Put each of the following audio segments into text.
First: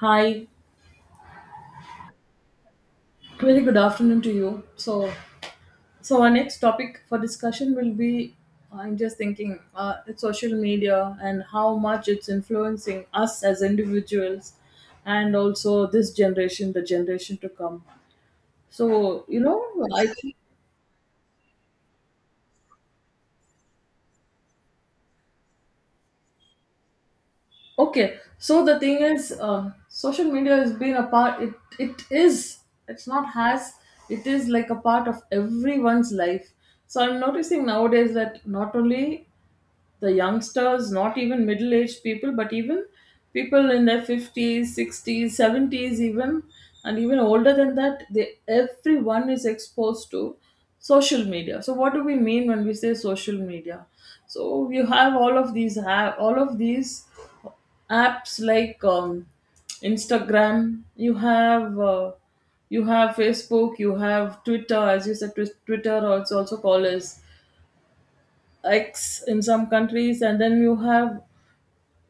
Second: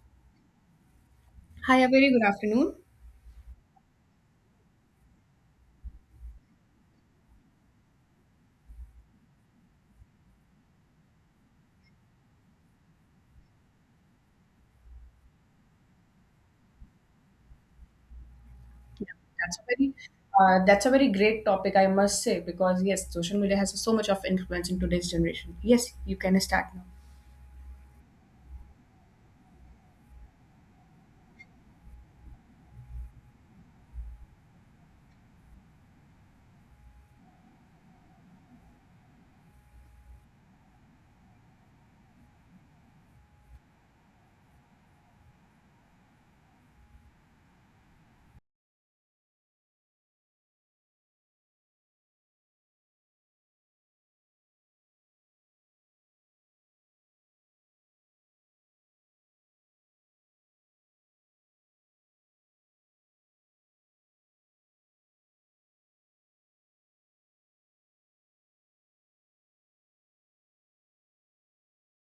Hi, Hi, a very good afternoon. very good afternoon to you. So, our next topic for discussion will be, I'm just thinking, it's social media and how much it's influencing us as individuals, and also this generation, the generation to come. So, That's a very I think- that's a very great topic, I must say, because yes, social media has so much of influence in today's generation. Yes, you can start now. okay. So the thing is, social media has been a part. It is. It's not has. It is like a part of everyone's life. So I'm noticing nowadays that not only the youngsters, not even middle aged people, but even people in their 50s, 60s, 70s, even, and even older than that, everyone is exposed to social media. So, what do we mean when we say social media? So, you have all of these, all of these apps like Instagram, you have. You have Facebook, you have Twitter, as you said, Twitter, also called as X in some countries, and then you have,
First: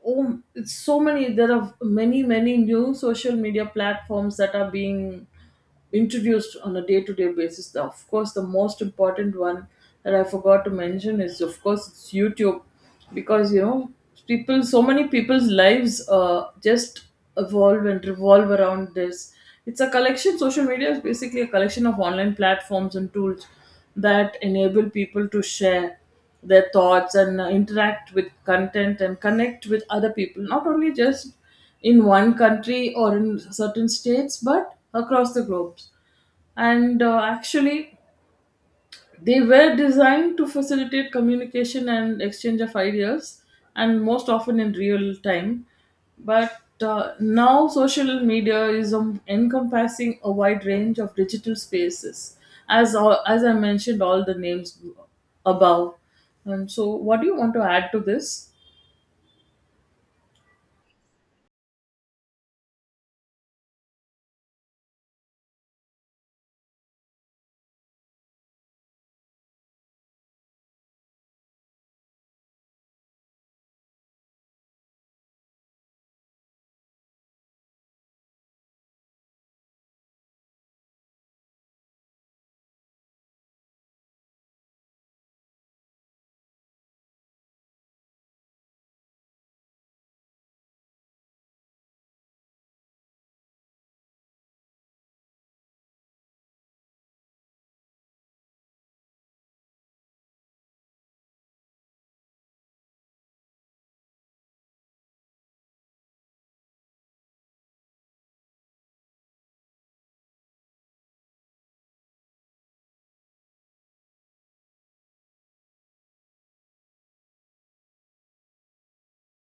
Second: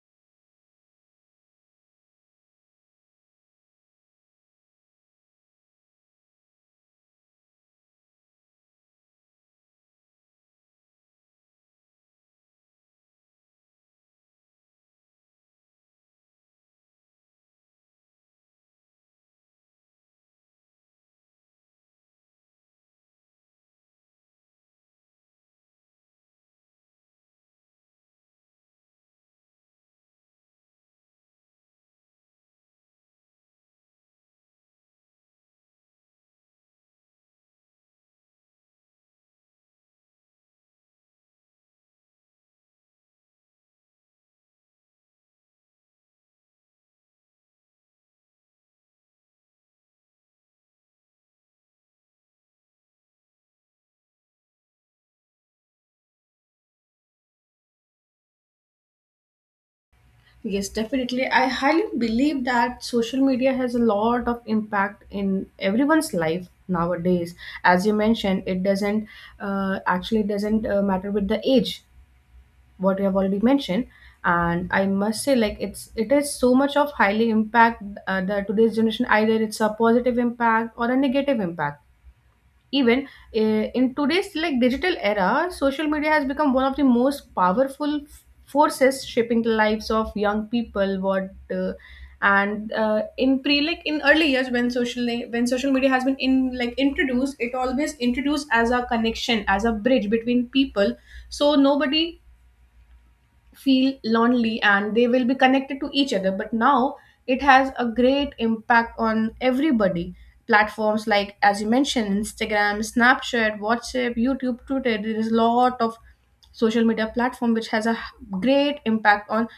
oh, it's so many. There are many new social media platforms that are being introduced on a day-to-day basis. Of course, the most important one that I forgot to mention is, of course, it's YouTube, because people, so many people's lives, just evolve and revolve around this. It's a collection Social media is basically a collection of online platforms and tools that enable people to share their thoughts and interact with content and connect with other people, not only just in one country or in certain states, but across the globe. And actually, they were designed to facilitate communication and exchange of ideas, and most often in real time. But now, social media is encompassing a wide range of digital spaces, as I mentioned, all the names above. And so, what do you want to add to this? Yes, definitely. I highly believe that social media has a lot of impact in everyone's life nowadays. As you mentioned, it doesn't actually doesn't matter with the age. What you have already mentioned, and I must say, like, it is so much of highly impact the today's generation, either it's a positive impact or a negative impact. Even in today's, like, digital era, social media has become one of the most powerful forces shaping the lives of young people. What And in pre, like in early years, when social media has been in, like, introduced, it always introduced as a connection, as a bridge between people, so nobody feel lonely and they will be connected to each other. But now it has a great impact on everybody. Platforms like, as you mentioned, Instagram, Snapchat, WhatsApp, YouTube, Twitter, there is a lot of social media platform which has a great impact on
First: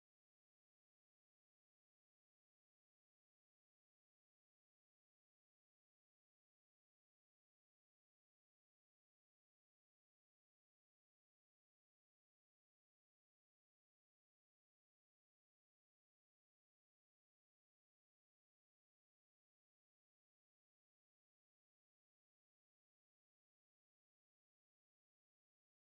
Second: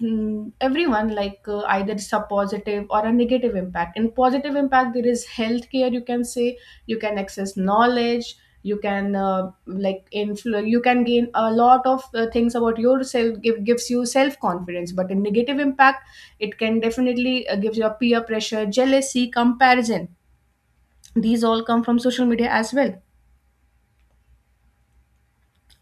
everyone. Like, either it's a positive or a negative impact. In positive impact, there is healthcare, you can say, you can access knowledge, you can like you can gain a lot of things about yourself, gives you self confidence. But in negative impact, it can definitely give you a peer pressure, jealousy, comparison. These all come from social media as well.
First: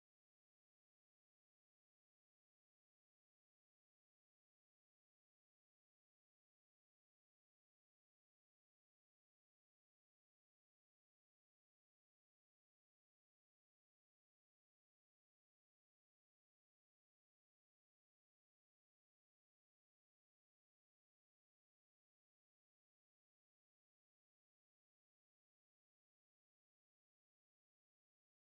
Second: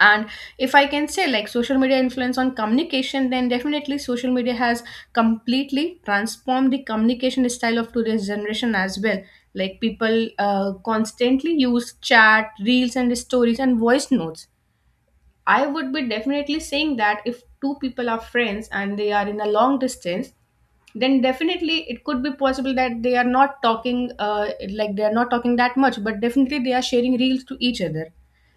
And if I can say, like, social media influence on communication, then definitely social media has completely transformed the communication style of today's generation as well. Like, people constantly use chat, reels, and stories, and voice notes. I would be definitely saying that if two people are friends and they are in a long distance, then definitely it could be possible that they are not talking like, they are not talking that much, but definitely they are sharing reels to each other.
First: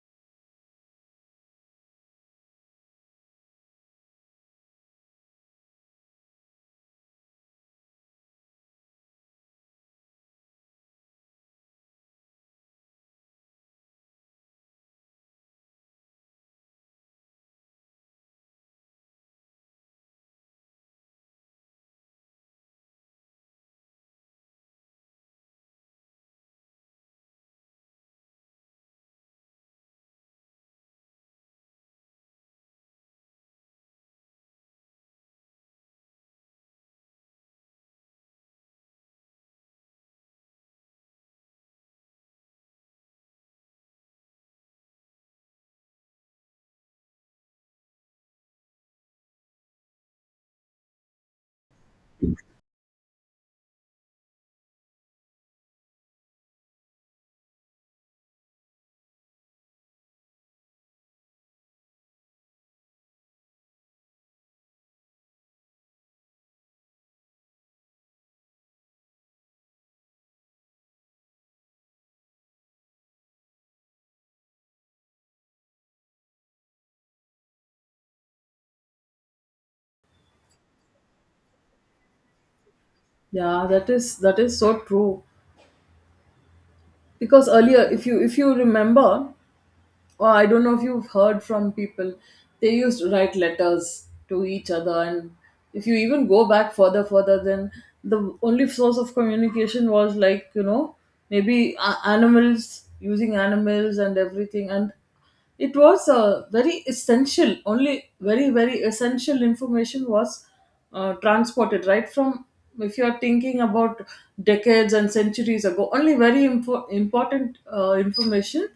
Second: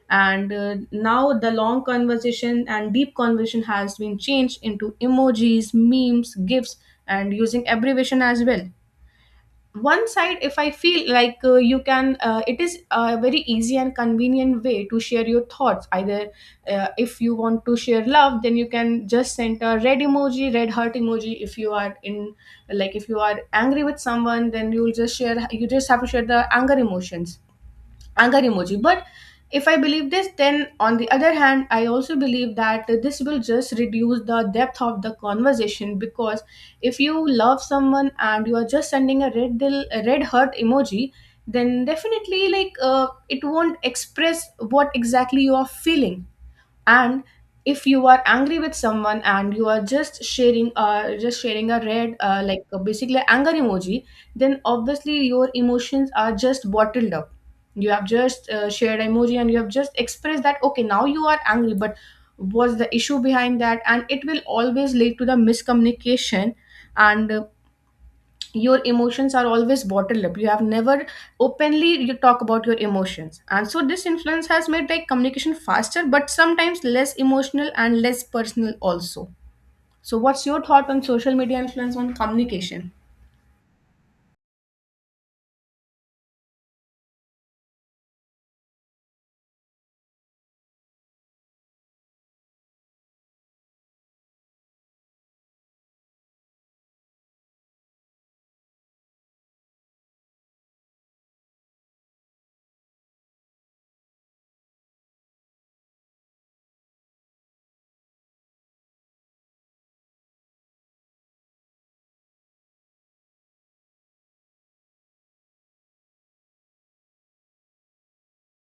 And now the long conversation and deep conversation has been changed into emojis, memes, GIFs, and using abbreviation as well. One side, if I feel like, you can it is a very easy and convenient way to share your thoughts. Either if you want to share love, then you can just send a red emoji, red heart emoji. If you are in, like, if you are angry with someone, then you just have to share the anger emotions, anger emoji. But if I believe this, then on the other hand, I also believe that this will just reduce the depth of the conversation. Because if you love someone and you are just sending a red dill, a red heart emoji, then definitely, like, it won't express what exactly you are feeling. And if you are angry with someone and you are just sharing, just sharing a red, like, basically anger emoji, then obviously your emotions are just bottled up. You have just shared emoji and you have just expressed that, okay, now you are angry, but what's the issue behind that? And it will always lead to the miscommunication. And your emotions are always bottled up. You have never openly you talk about your emotions. And so this influence has made, like, communication faster, but sometimes less emotional and less personal also. So what's your thought on social media influence on communication? Yeah, that is so true, because earlier, if you remember, well, I don't know if you've heard from people, they used to write letters to each other. And if you even go back further, further, then the only source of communication was, like, maybe animals, using animals and everything. And it was, very essential, only very, very essential information was transported right from, if you are thinking about decades and centuries ago, only very important information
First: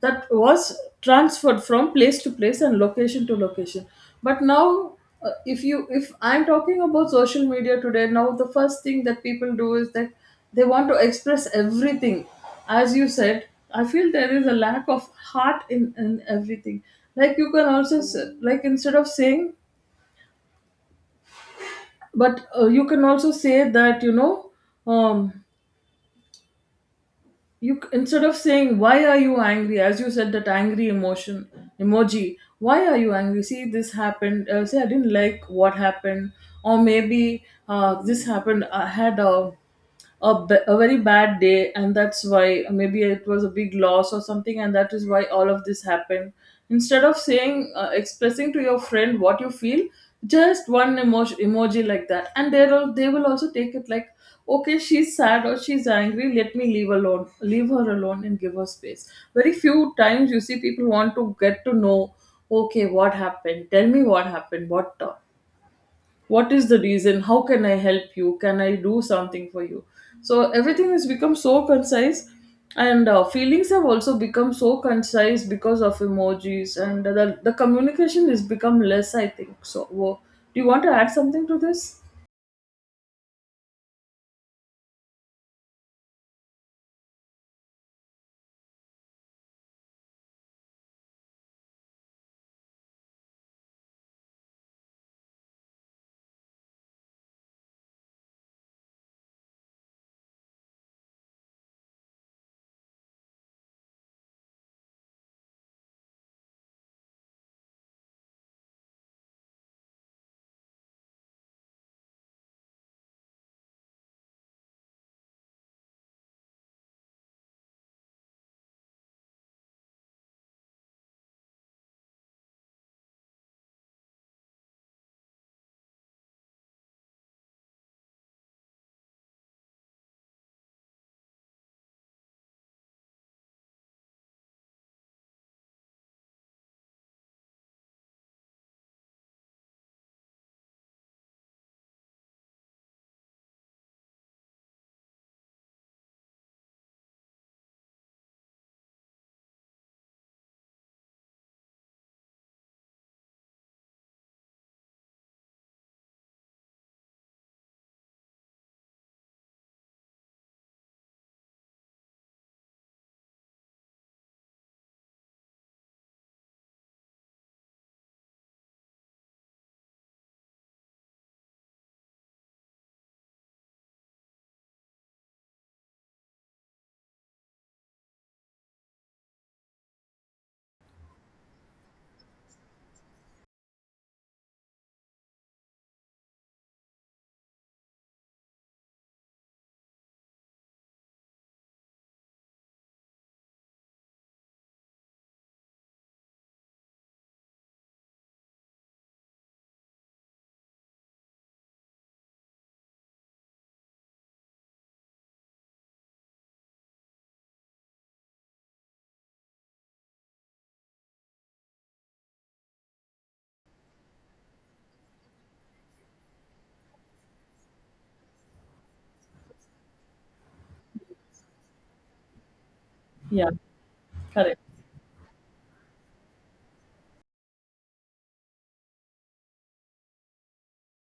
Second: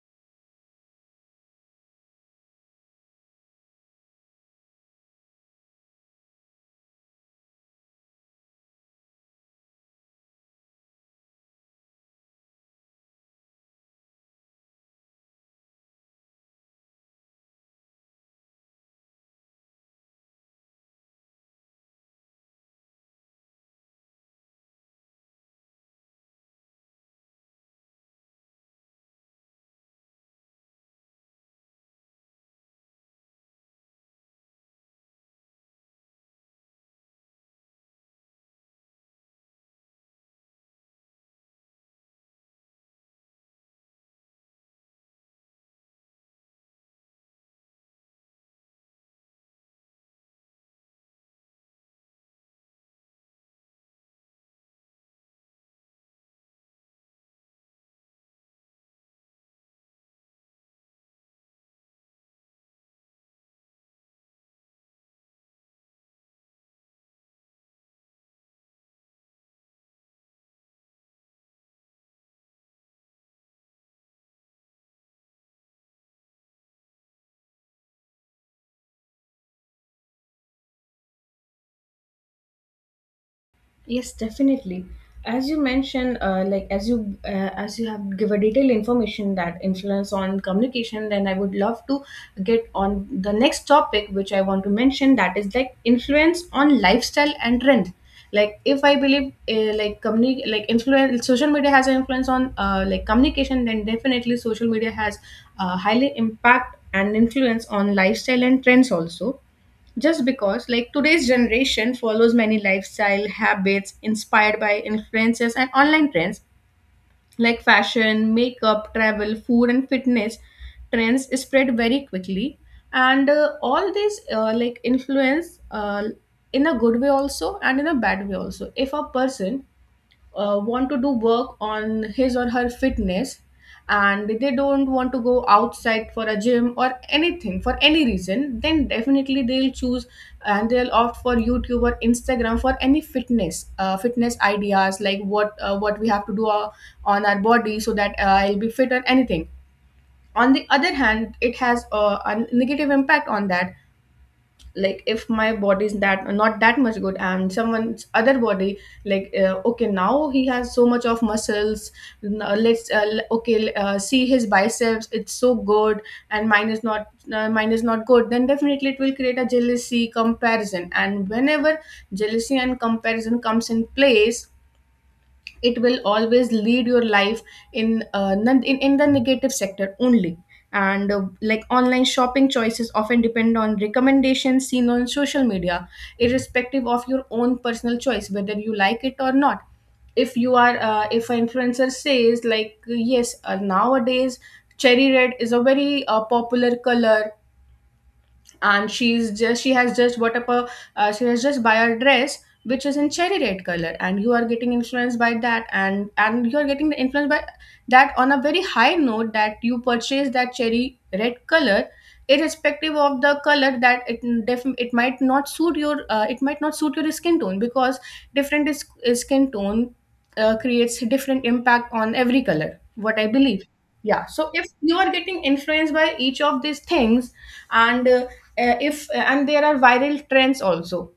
that was transferred from place to place and location to location. But now, if I'm talking about social media today, now the first thing that people do is that they want to express everything. As you said, I feel there is a lack of heart in everything. Like, you can also like, instead of saying, but you can also say that um instead of saying, why are you angry, as you said, that angry emotion emoji. Why are you angry? See this happened, say, I didn't like what happened, or maybe, this happened, I had a very bad day, and that's why, maybe it was a big loss or something, and that is why all of this happened. Instead of saying expressing to your friend what you feel, just one emoji like that, and they will also take it like, okay, she's sad or she's angry, let me leave her alone and give her space. Very few times you see people want to get to know, okay, what happened, tell me what happened, what is the reason, how can I help, you can I do something for you. So everything has become so concise, and feelings have also become so concise because of emojis, and the communication has become less, I think so. Do you want to add something to this? Yes, definitely. As you mentioned, like, as you have given detailed information that influence on communication, then I would love to get on the next topic, which I want to mention. That is, like, influence on lifestyle and trend. Like, if I believe like, like influence, social media has an influence on, like, communication, then definitely social media has highly impact and influence on lifestyle and trends also. Just because, like, today's generation follows many lifestyle habits inspired by influences and online trends, like fashion, makeup, travel, food, and fitness. Trends spread very quickly. And all these like influence, in a good way also and in a bad way also. If a person want to do work on his or her fitness, and they don't want to go outside for a gym or anything for any reason, then definitely they'll choose and they'll opt for YouTube or Instagram for any fitness fitness ideas, like, what we have to do on our body so that I'll be fit or anything. On the other hand, it has a negative impact on that. Like, if my body is that not that much good and someone's other body, like, okay, now he has so much of muscles, now let's okay, see his biceps, it's so good, and mine is not, mine is not good, then definitely it will create a jealousy, comparison. And whenever jealousy and comparison comes in place, it will always lead your life in in the negative sector only. And like, online shopping choices often depend on recommendations seen on social media, irrespective of your own personal choice, whether you like it or not. If you are if an influencer says, like, yes, nowadays cherry red is a very popular color, and she has just bought up a, she has just buy a dress which is in cherry red color, and you are getting influenced by that. And you are getting the influence by that on a very high note that you purchase that cherry red color, irrespective of the color, that it it might not suit your, it might not suit your skin tone. Because different skin tone creates different impact on every color, what I Yeah. believe. Yeah. So Correct. if you are getting influenced by each of these things, and if and there are viral trends also.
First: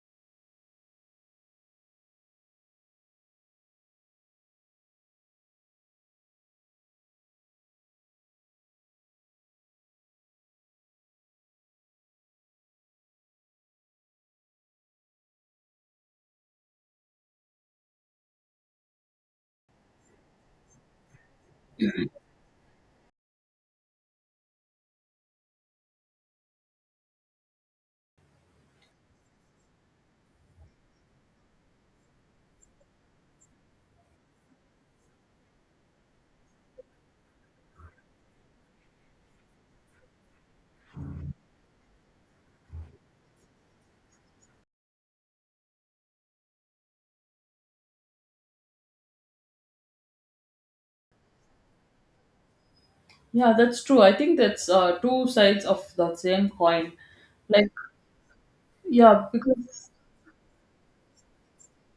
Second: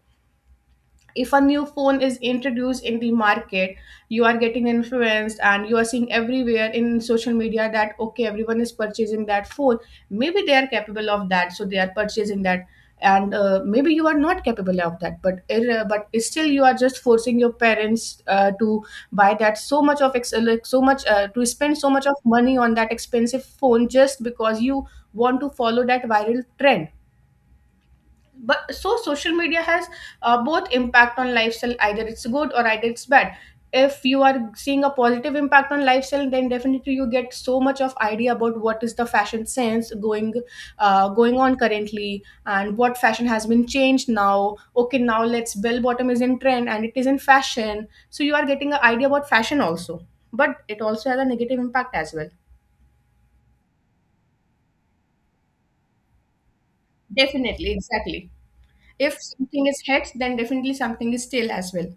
If a new phone is introduced in the market, you are getting influenced and you are seeing everywhere in social media that, okay, everyone is purchasing that phone. Maybe they are capable of that, so they are purchasing that. And maybe you are not capable of that, but but still you are just forcing your parents to buy that, so much of like, so much, to spend so much of money on that expensive phone, just because you want to follow that viral trend. But so social media has both impact on lifestyle, either it's good or either it's bad. If you are seeing a positive impact on lifestyle, then definitely you get so much of idea about what is the fashion sense going, going on currently and what fashion has been changed now. Okay, now let's bell bottom is in trend and it is in fashion, so you are getting an idea about fashion also. But it also has a negative impact as well. Yeah, that's true. I think that's, two sides of the same coin. Like, Definitely, exactly. If yeah. something is because heads, then definitely something is tail as well.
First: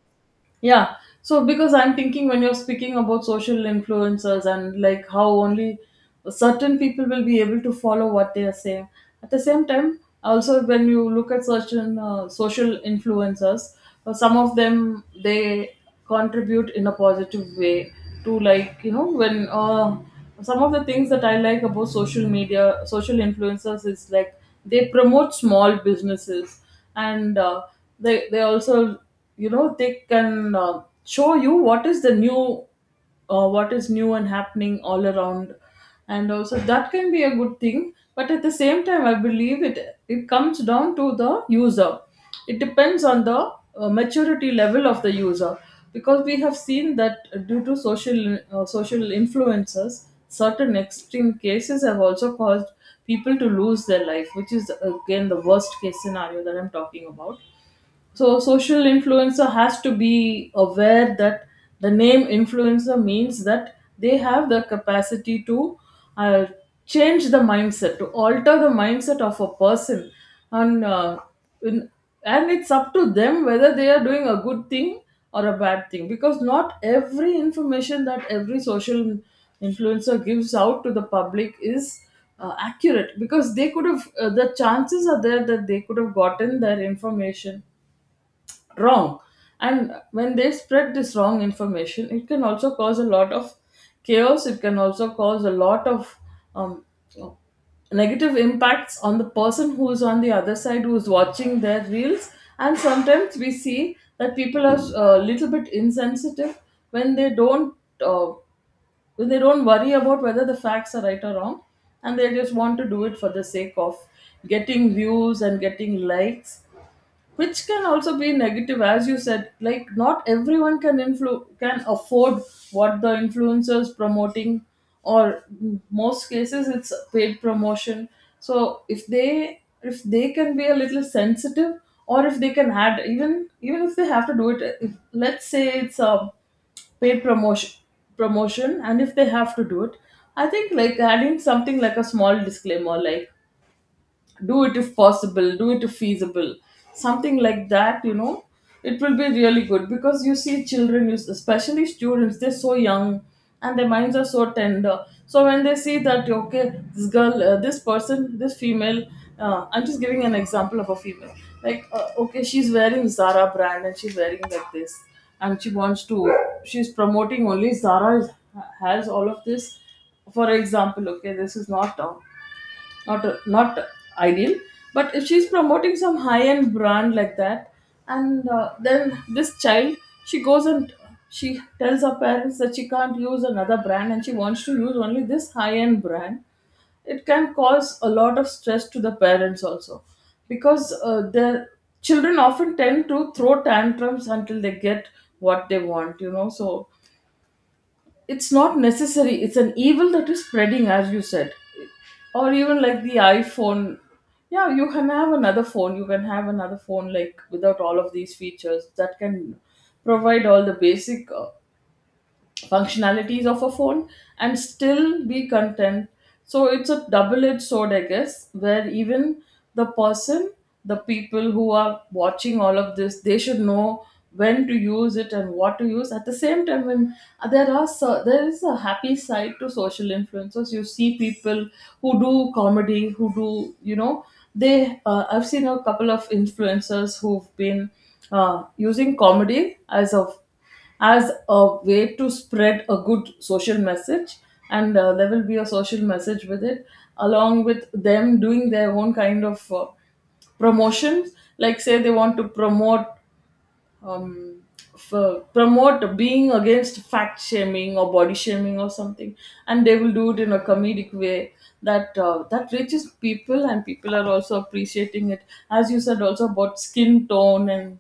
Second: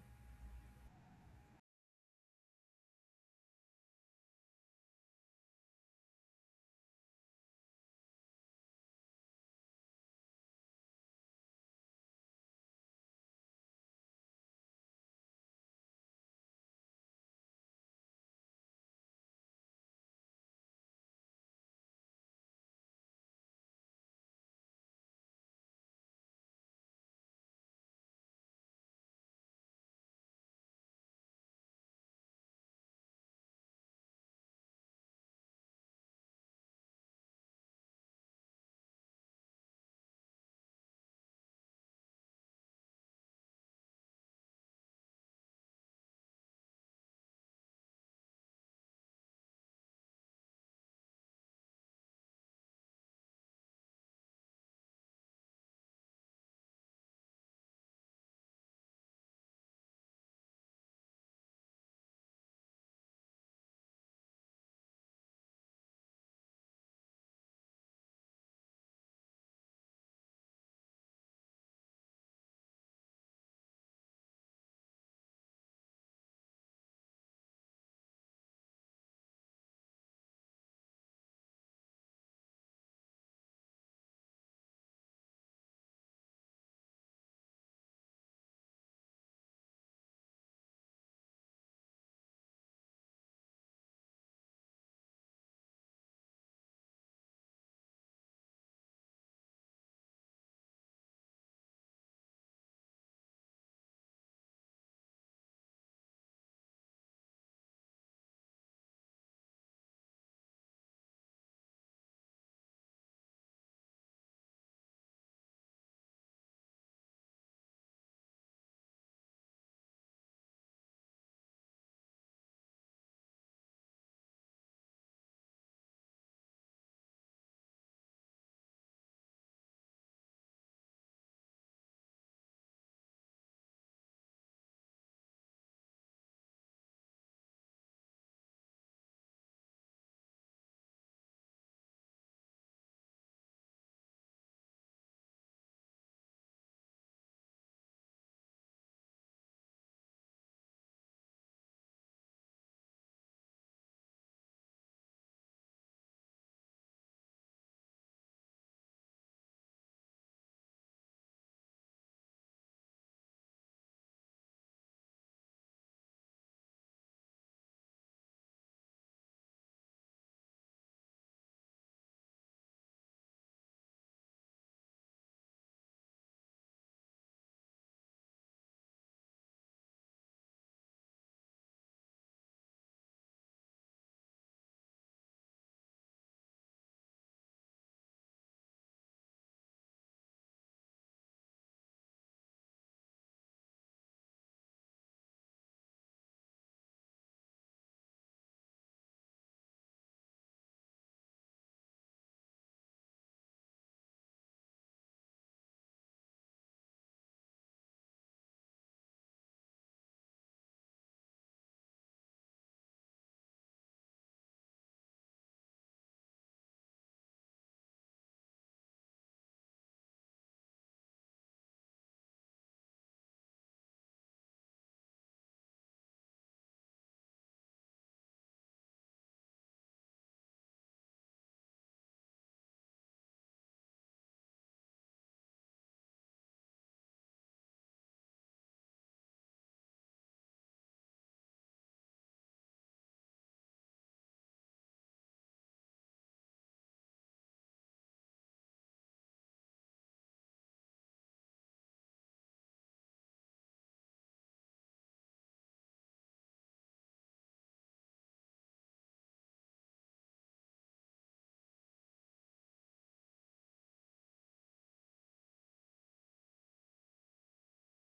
Yeah. So, because I'm thinking when you're speaking about social influencers and, like, how only certain people will be able to follow what they are saying. At the same time, also when you look at certain, social influencers, some of them, they contribute in a positive way to like you know when some of the things that I like about social media, social influencers, is, like, they promote small businesses, and they also, they can, show you what is the new, what is new and happening all around. And also that can be a good thing, but at the same time I believe it comes down to the user. It depends on the, maturity level of the user, because we have seen that due to social influences, certain extreme cases have also caused people to lose their life, which is again the worst case scenario that I'm talking about. So, social influencer has to be aware that the name influencer means that they have the capacity to, uh, change the mindset, to alter the mindset of a person, and uh, in, and it's up to them whether they are doing a good thing or a bad thing, because not every information that every social influencer gives out to the public is, accurate, because they could have the chances are there that they could have gotten their information wrong. And when they spread this wrong information, it can also cause a lot of chaos, it can also cause a lot of, um, negative impacts on the person who is on the other side, who is watching their reels. And sometimes we see that people are a little bit insensitive, when they don't uh, when they don't worry about whether the facts are right or wrong, and they just want to do it for the sake of getting views and getting likes, which can also be negative, as you said, like, not everyone can can afford what the influencer's promoting. Or most cases, it's paid promotion. So if they can be a little sensitive, or if they can add, even if they have to do it, if, let's say, it's a paid promotion, and if they have to do it, I think, like, adding something like a small disclaimer, like, do it if possible, do it if feasible, something like that. It will be really good, because you see, children, especially students, they're so young, and their minds are so tender. So when they see that, okay, this girl this person this female, I'm just giving an example of a female, like, okay, she's wearing Zara brand, and she's wearing like this, and she wants to she's promoting only Zara, has all of this. For example, okay, this is not ideal. But if she's promoting some high end brand like that, and then this child, she goes and she tells her parents that she can't use another brand, and she wants to use only this high end brand. It can cause a lot of stress to the parents also, because their children often tend to throw tantrums until they get what they want, so it's not necessary, it's an evil that is spreading, as you said. Or even like the iPhone. Yeah, you can have another phone, you can have another phone, like, without all of these features, that can provide all the basic, functionalities of a phone, and still be content. So it's a double edged sword, I guess, where even the person, the people who are watching all of this, they should know when to use it and what to use. At the same time, when, there is a happy side to social influencers. You see people who do comedy, who do, they. I've seen a couple of influencers who've been, using comedy as a way to spread a good social message, and there will be a social message with it, along with them doing their own kind of, promotions, like, say, they want to promote, um, promote being against fact shaming or body shaming or something, and they will do it in a comedic way that reaches people, and people are also appreciating it. As you said, also about skin tone, and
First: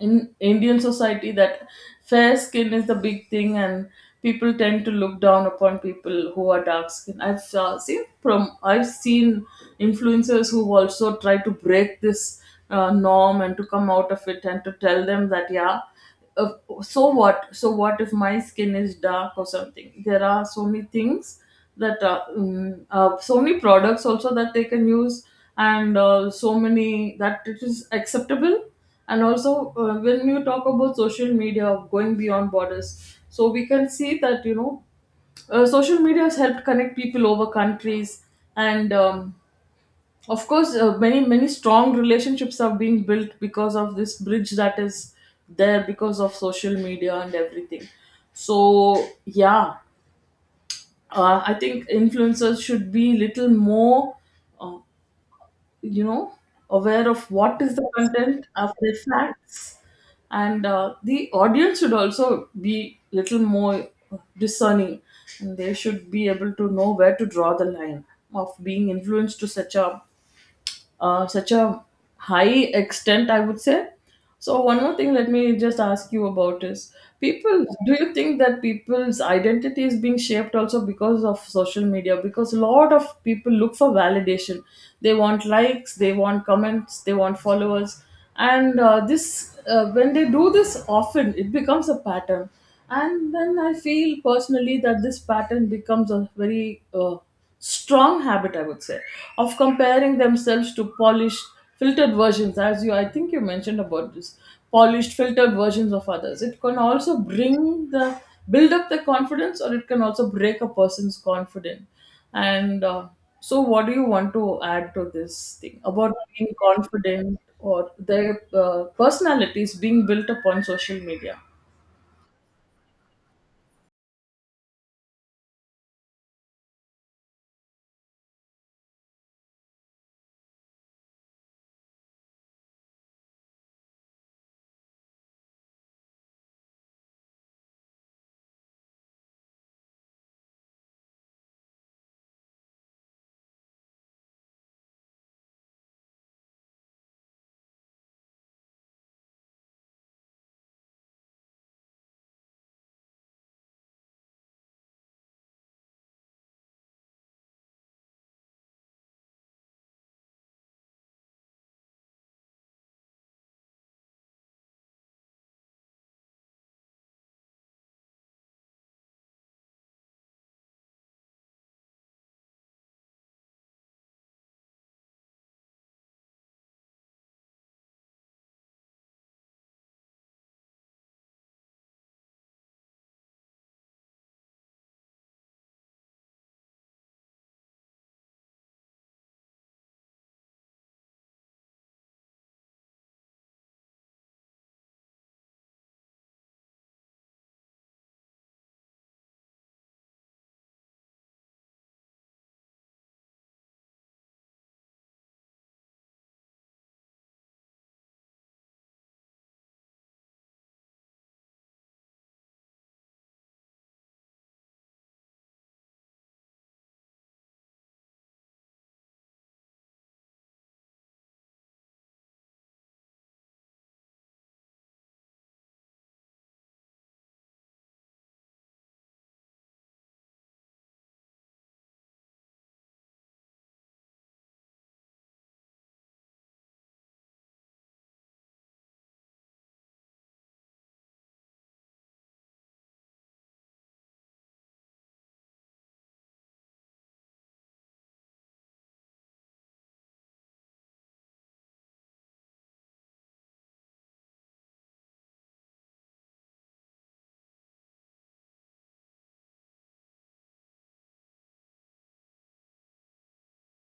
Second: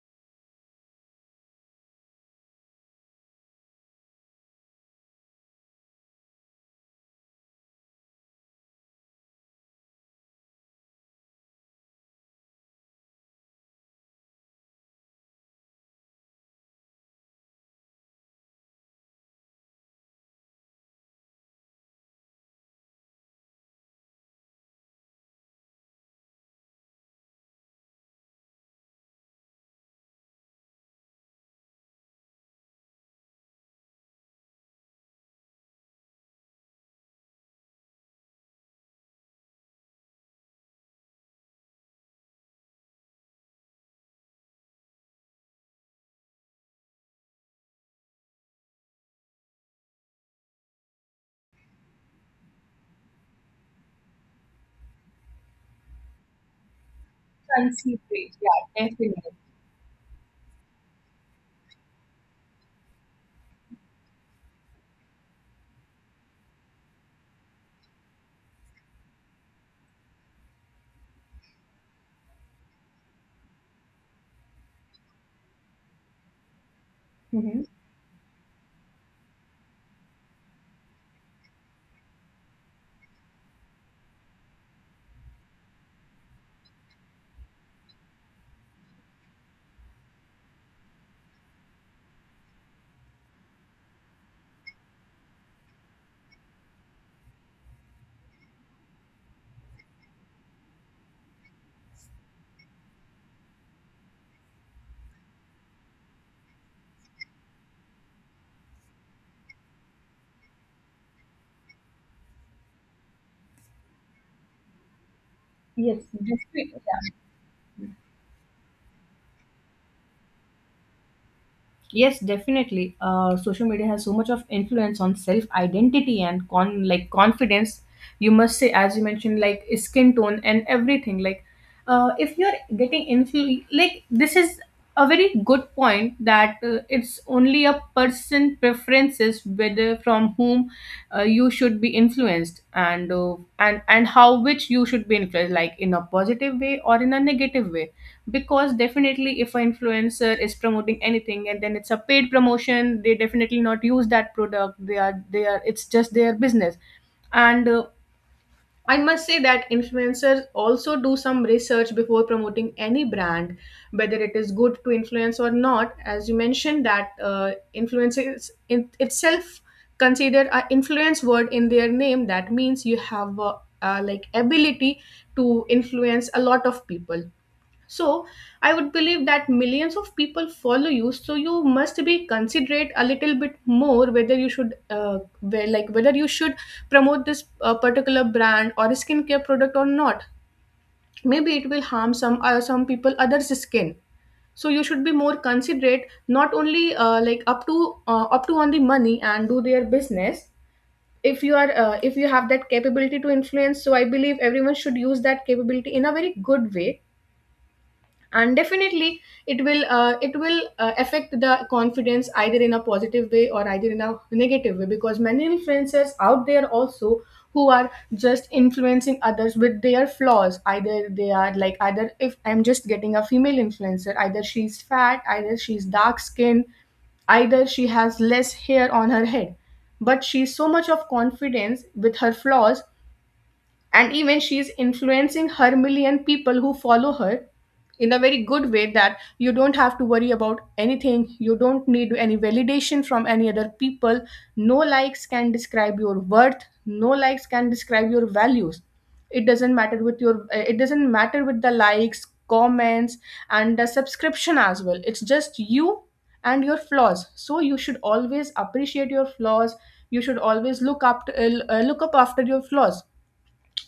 in Indian society, that fair skin is the big thing, and people tend to look down upon people who are dark skinned. I've seen from I've seen influencers who also try to break this norm and to come out of it and to tell them that, yeah, uh, so what, so what if my skin is dark or something. There are so many things that so many products also that they can use, and so many that it is acceptable. And also, when you talk about social media going beyond borders, so we can see that, you know, social media has helped connect people over countries. And of course, many many strong relationships are being built because of this bridge that is there because of social media and everything. So yeah, I think influencers should be little more uh, you know aware of what is the Considerate. content Yeah, of their definitely. facts. And the audience should also be little more discerning, and they should be able to know where to draw the line of being influenced to such a such a high extent, I would say. So, one more thing, let me just ask you about is, Mm-hmm. people, do you think that people's identity is being shaped also because of social media? Because a lot of people look for validation. They want likes, they want comments, they want followers. And this, when they do this often, it becomes a pattern. And then I feel personally that this pattern becomes a very strong habit, I would say, of comparing themselves to polished filtered versions. As you, I think you mentioned about this, polished filtered versions of others. It can also bring the, build up the confidence, or it can also break a person's confidence. And so what do you want to add to this thing Yes, about being definitely. confident or their personalities being built upon social media? Yes, definitely. Social media has so much of influence on self identity and con like confidence. You must say, as you mentioned, like skin tone and everything. Like, if you're getting like, this is a very good point that it's only a person preferences whether from whom you should be influenced. And and how which you should be influenced, like, in a positive way or in a negative way. Because definitely if an influencer is promoting anything, and then it's a paid promotion, they definitely not use that product, they are, it's just their business. And I must say that influencers also do some research before promoting any brand, whether it is good to influence or not. As you mentioned that influencers in itself consider a influence word in their name, that means you have a, like, ability to influence a lot of people. So I would believe that millions of people follow you, so you must be considerate a little bit more whether you should, where, like, whether you should promote this particular brand or a skincare product or not. Maybe it will harm some people others' skin. So you should be more considerate, not only like, up to up to on the money and do their business. If you are if you have that capability to influence, so I believe everyone should use that capability in a very good way, and definitely it will affect the confidence either in a positive way or either in a negative way, because many influencers out there also who are just influencing others with their flaws. Either they are like, either if I'm just getting a female influencer, either she's fat, either she's dark skinned, either she has less hair on her head, but she's so much of confidence with her flaws, and even she is influencing her million people who follow her in a very good way, that you don't have to worry about anything, you don't need any validation from any other people. No likes can describe your worth, no likes can describe your values. It doesn't matter with your it doesn't matter with the likes, comments, and the subscription as well. It's just you and your flaws, so you should always appreciate your flaws. You should always look up after your flaws.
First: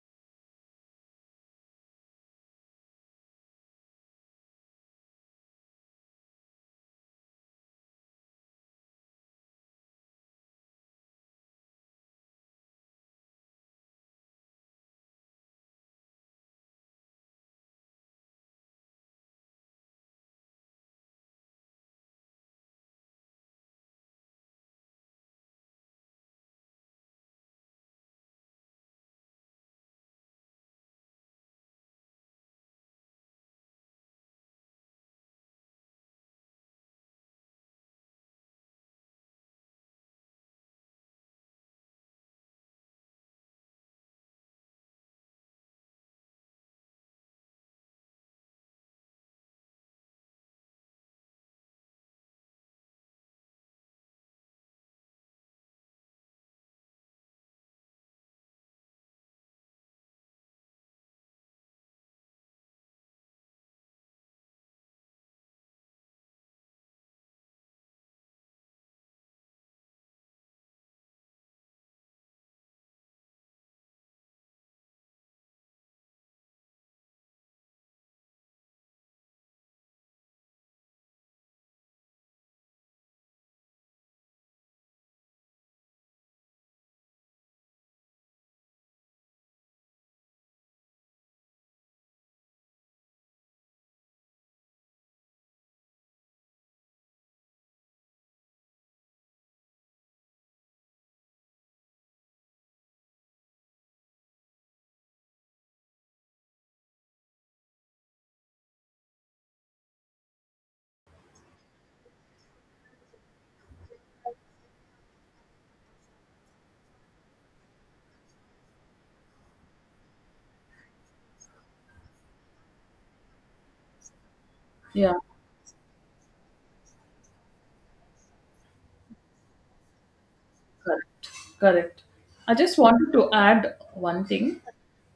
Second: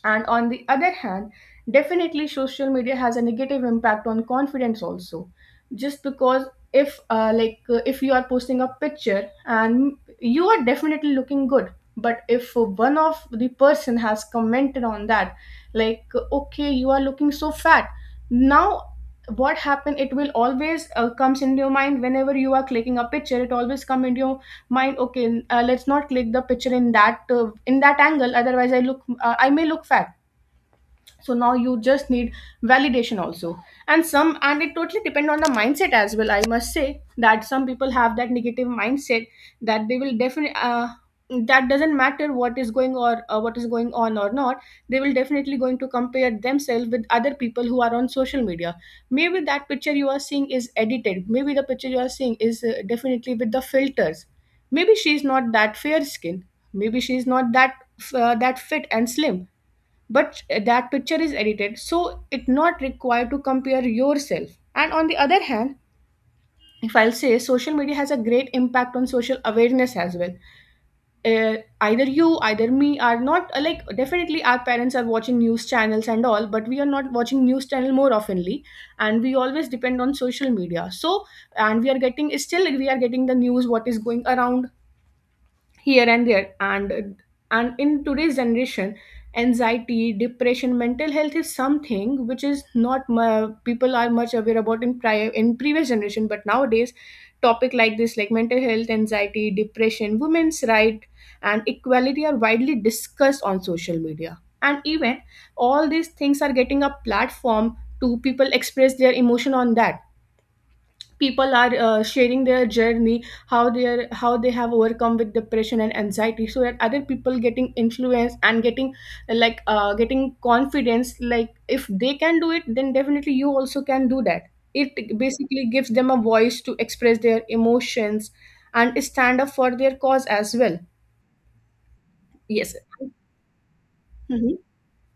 And on the other hand, definitely social media has a negative impact on confidence also. Just because, if you are posting a picture and you are definitely looking good, but if one of the person has commented on that, like, okay, you are looking so fat. Now, what happened? It will always comes into your mind whenever you are clicking a picture. It always come into your mind, okay, let's not click the picture in that angle, otherwise I may look fat. So now you just need validation also. And some, and it totally depend on the mindset as well. I must say that some people have that negative mindset that they will definitely that doesn't matter what is going or what is going on or not, they will definitely going to compare themselves with other people who are on social media. Maybe that picture you are seeing is edited, maybe the picture you are seeing is definitely with the filters. Maybe she is not that fair skin, maybe she is not that that fit and slim, but that picture is edited, so it not required to compare yourself. And on the other hand, if I'll say social media has a great impact on social awareness as well. Either you either me are not like, definitely our parents are watching news channels and all, but we are not watching news channel more oftenly, and we always depend on social media. So, and we are getting, still we are getting the news, what is going around here and there. And in today's generation, anxiety, depression, mental health is something which is not mu- people are much aware about in prior, in previous generation, but nowadays topic like this, like mental health, anxiety, depression, women's right and equality are widely discussed on social media. And even all these things are getting a platform to people express their emotion on that. People are sharing their journey, how they are, how they have overcome with depression and anxiety, so that other people getting influence and getting like, getting confidence, like if they can do it, then definitely you also can do that. Yeah. It basically gives them a voice to express their emotions and stand up for their cause as well. Correct. Correct. I Yes. just wanted to add one Mhm. thing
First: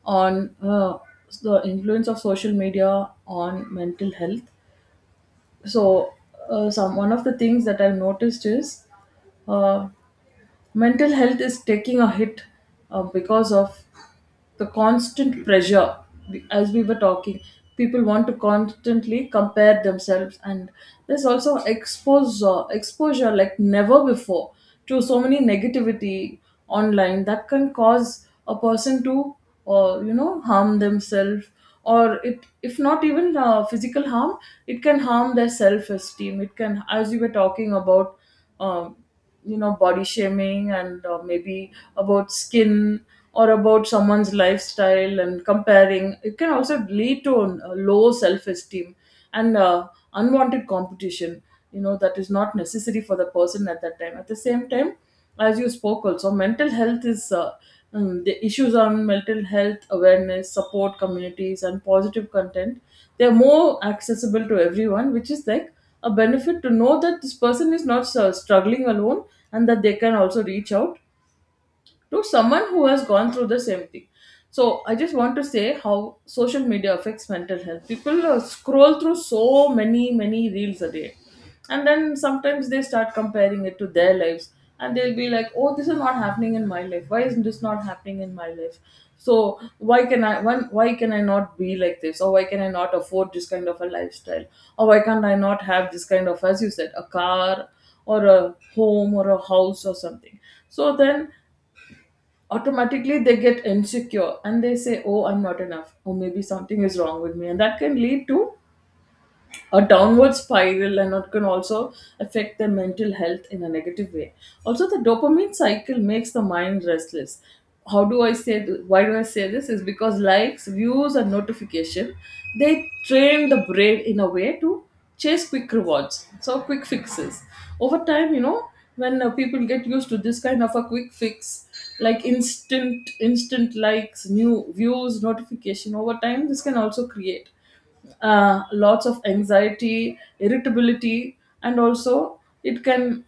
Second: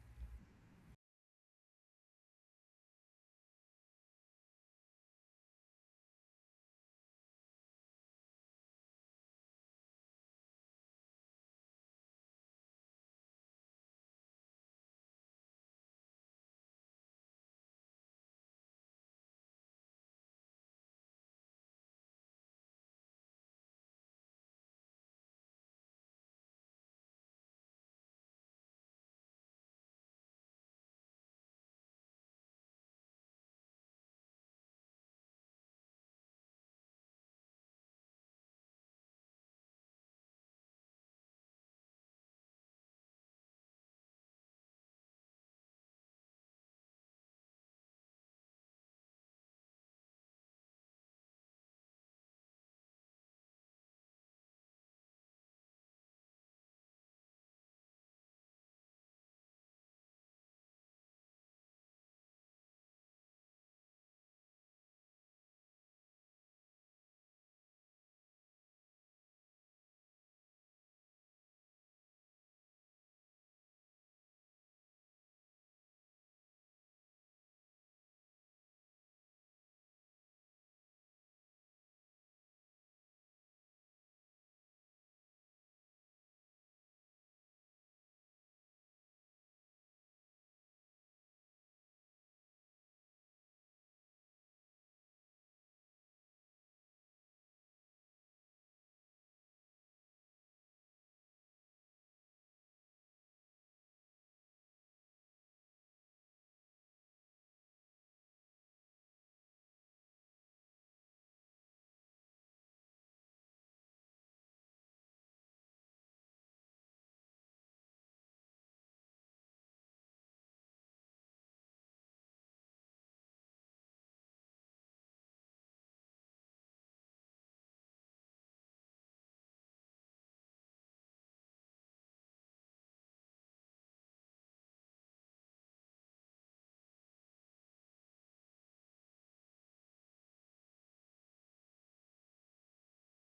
on the influence of social media on mental health. So, some one of the things that I've noticed is, uh, mental health is taking a hit because of the constant pressure. As we were talking, people want to constantly compare themselves, and there's also exposure like never before to so many negativity online that can cause a person to, you know, harm themselves, or it if not even physical harm, it can harm their self esteem. It can, as you were talking about, um you know, body shaming, and maybe about skin or about someone's lifestyle, and comparing, it can also lead to a low self-esteem and unwanted competition, you know, that is not necessary for the person at that time. At the same time, as you spoke also, mental health is the issues on mental health awareness, support communities and positive content, they're more accessible to everyone, which is like a benefit, to know that this person is not struggling alone, and that they can also reach out to someone who has gone through the same thing. So I just want to say how social media affects mental health. People scroll through so many reels a day. And then sometimes they start comparing it to their lives. And they'll be like, oh, this is not happening in my life. Why isn't this not happening in my life? So why can I, why can I not be like this? Or why can I not afford this kind of a lifestyle? Or why can't I not have this kind of, as you said, a car or a home or a house or something? So then automatically they get insecure and they say, oh, I'm not enough, or maybe something is wrong with me, and that can lead to a downward spiral, and it can also affect their mental health in a negative way. Also, the dopamine cycle makes the mind restless. How do I say th- Why do I say this? Is because likes, views, and notification, they train the brain in a way to chase quick rewards, so quick fixes. Over time, you know, when people get used to this kind of a quick fix, like instant likes, new views, notification, over time, this can also create lots of anxiety, irritability, and also it can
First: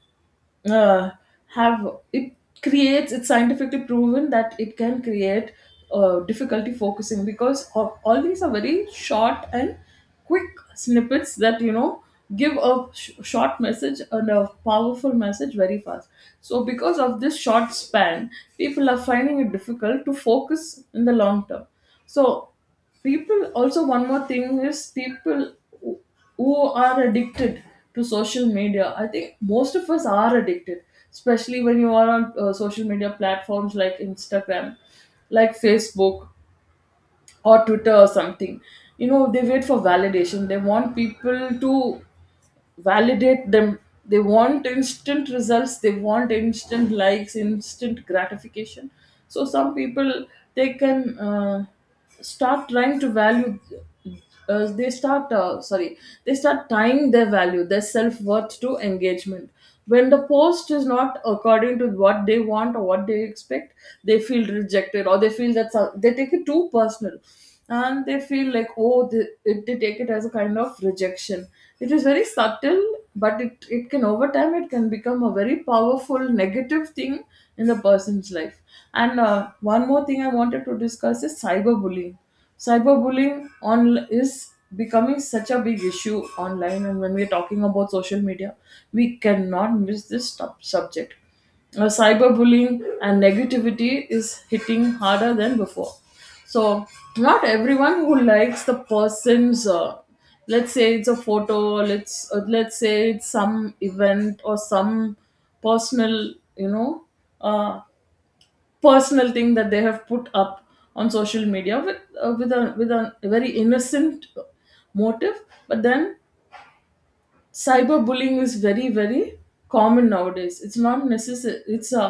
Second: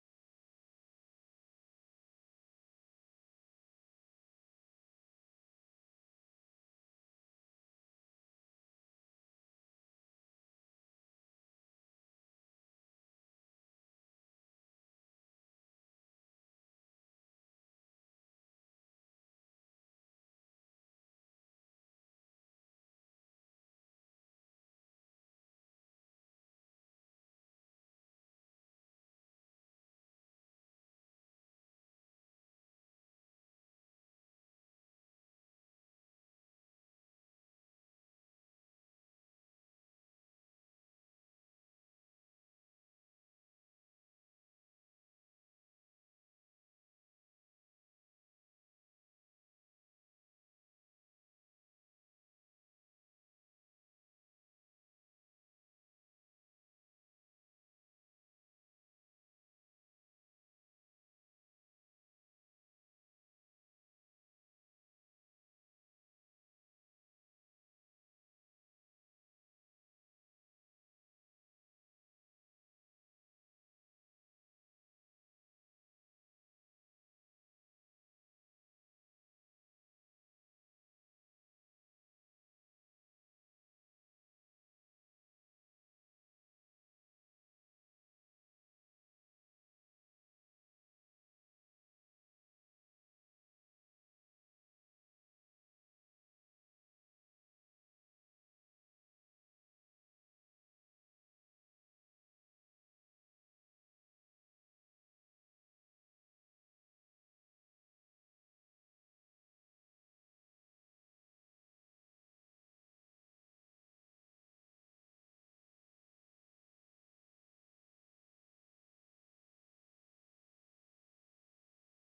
uh, have it creates it's scientifically proven that it can create difficulty focusing because of, all these are very short and quick snippets that, you know, give a short message and a powerful message very fast. So because of this short span, people are finding it difficult to focus in the long term. So people, also one more thing is, people who who are addicted to social media, I think most of us are addicted, especially when you are on social media platforms like Instagram, like Facebook, or Twitter or something. You know, they wait for validation, they want people to validate them, they want instant results, they want instant likes, instant gratification. So some people, they can start trying to value they start sorry, they start tying their value, their self-worth, to engagement. When the post is not according to what they want or what they expect, they feel rejected, or they feel that they take it too personal, and they feel like, oh, they take it as a kind of rejection. It is very subtle, but it can, over time, it can become a very powerful negative thing in the person's life. And one more thing I wanted to discuss is cyberbullying. Cyberbullying on is becoming such a big issue online, and when we're talking about social media we cannot miss this subject, cyberbullying. And negativity is hitting harder than before. So not everyone who likes the person's let's say it's a photo, let's say it's some event or some personal, you know, uh, personal thing that they have put up on social media with, with a very innocent motive. But then cyberbullying is very very common nowadays. It's not necessary, it's a,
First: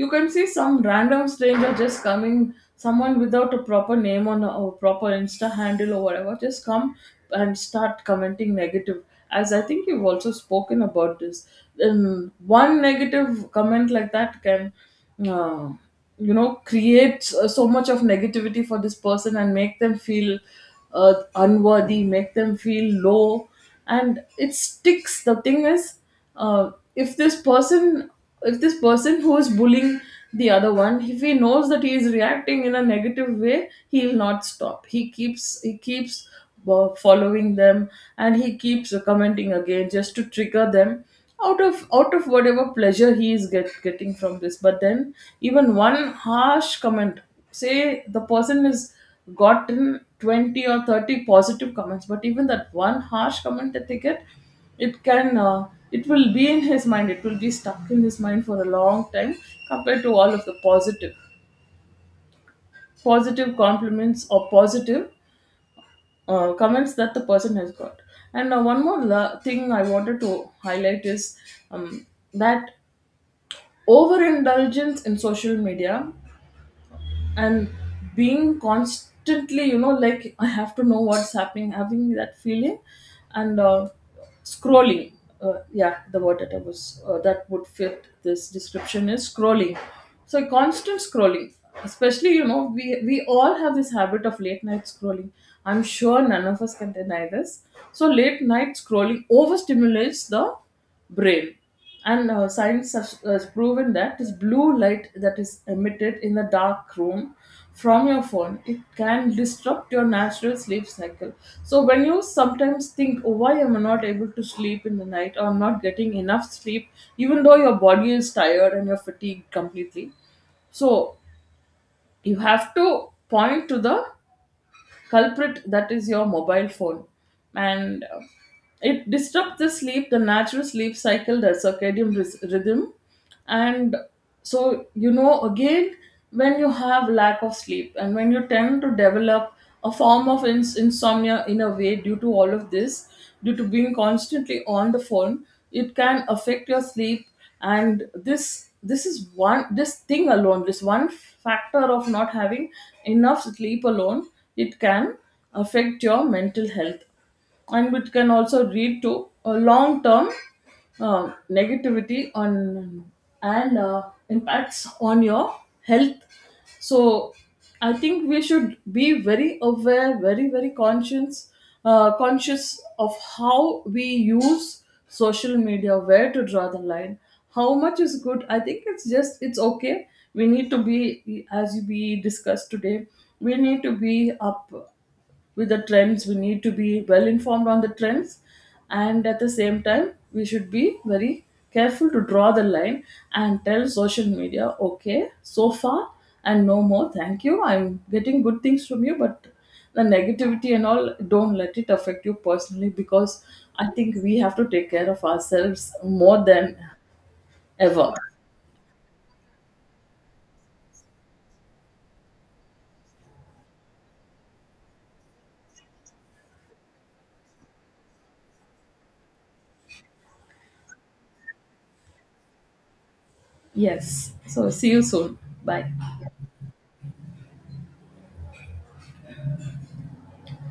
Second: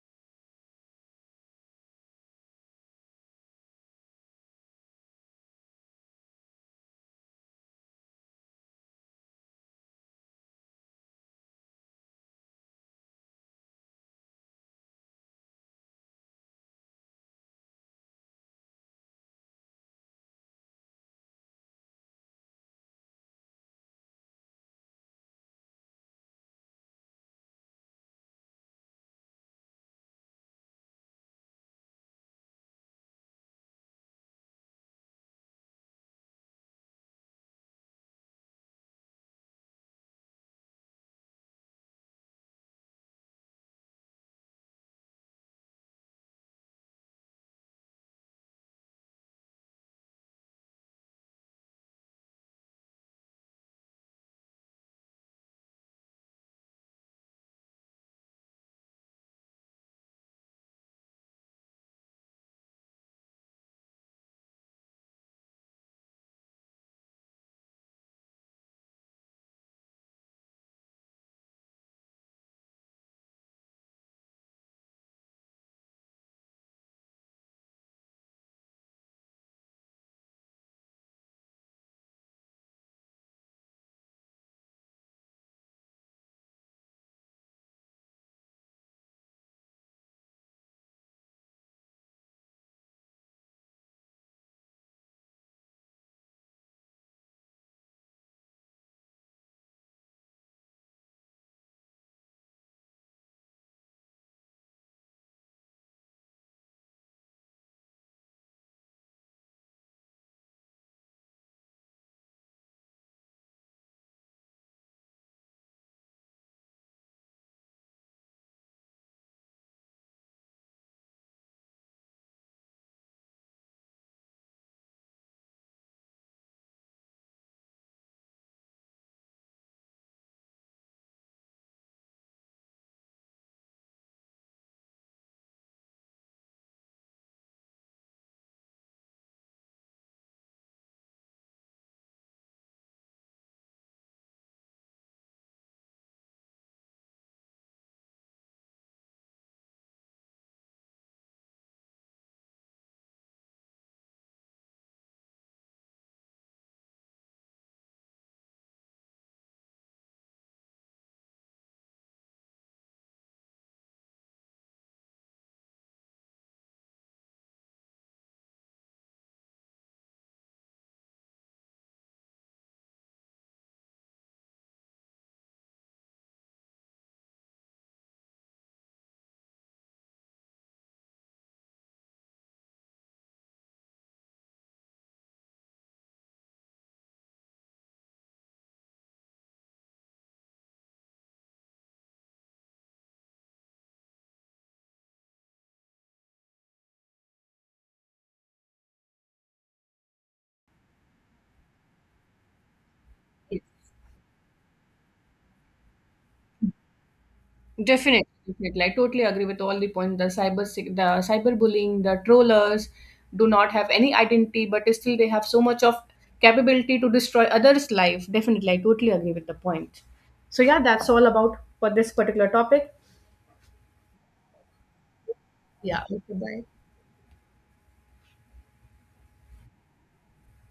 you can see some random stranger just coming, someone without a proper name on a, or proper Insta handle or whatever, just come and start commenting negative. As I think you've also spoken about this, then one negative comment like that can uh, you know, creates so much of negativity for this person and make them feel unworthy, make them feel low. And it sticks. The thing is, if this person who is bullying the other one, if he knows that he is reacting in a negative way, he will not stop, he keeps following them, and he keeps commenting again just to trigger them, out of whatever pleasure he is getting from this. But then even one harsh comment, say the person has gotten 20 or 30 positive comments, but even that one harsh comment that they get, it can it will be in his mind, it will be stuck in his mind for a long time, compared to all of the positive compliments or positive comments that the person has got. And one more thing I wanted to highlight is um, that overindulgence in social media and being constantly, you know, like I have to know what's happening, having that feeling. And scrolling, yeah, the word that I was that would fit this description is scrolling. So constant scrolling, especially, you know, we all have this habit of late night scrolling, I'm sure none of us can deny this. So late night scrolling overstimulates the brain. And science has proven that this blue light that is emitted in the dark room from your phone, it can disrupt your natural sleep cycle. So when you sometimes think, "Oh, why am I not able to sleep in the night, or I'm not getting enough sleep, even though your body is tired and you're fatigued completely?" So you have to point to the culprit, that is your mobile phone. And it disrupts the sleep, the natural sleep cycle, the circadian rhythm. And so, you know, again, when you have lack of sleep, and when you tend to develop a form of insomnia in a way, due to all of this, due to being constantly on the phone, it can affect your sleep. And this is one, this thing alone, this one factor of not having enough sleep alone, it can affect your mental health, and it can also lead to a long term, negativity on, and impacts on your health. So I think we should be very aware, very very conscious of how we use social media, where to draw the line, how much is good. I think it's just, it's okay, we need to be, as we discussed today, we need to be up with the trends, we need to be well informed on the trends, and at the same time we should be very careful to draw the line, and tell social media, okay, so far and no more, thank you, I'm getting good things from you, but the negativity and all, don't let it affect you personally, because I think we have to take care of ourselves more than ever. Definitely, definitely. I totally agree with all the points. The the cyberbullying, the trollers do not have any identity, but still they have so much of capability to destroy others' life. Definitely, I totally agree with the point. So yeah, that's all about for this particular topic. Yes, so see you soon. Bye. Yeah. Okay, bye.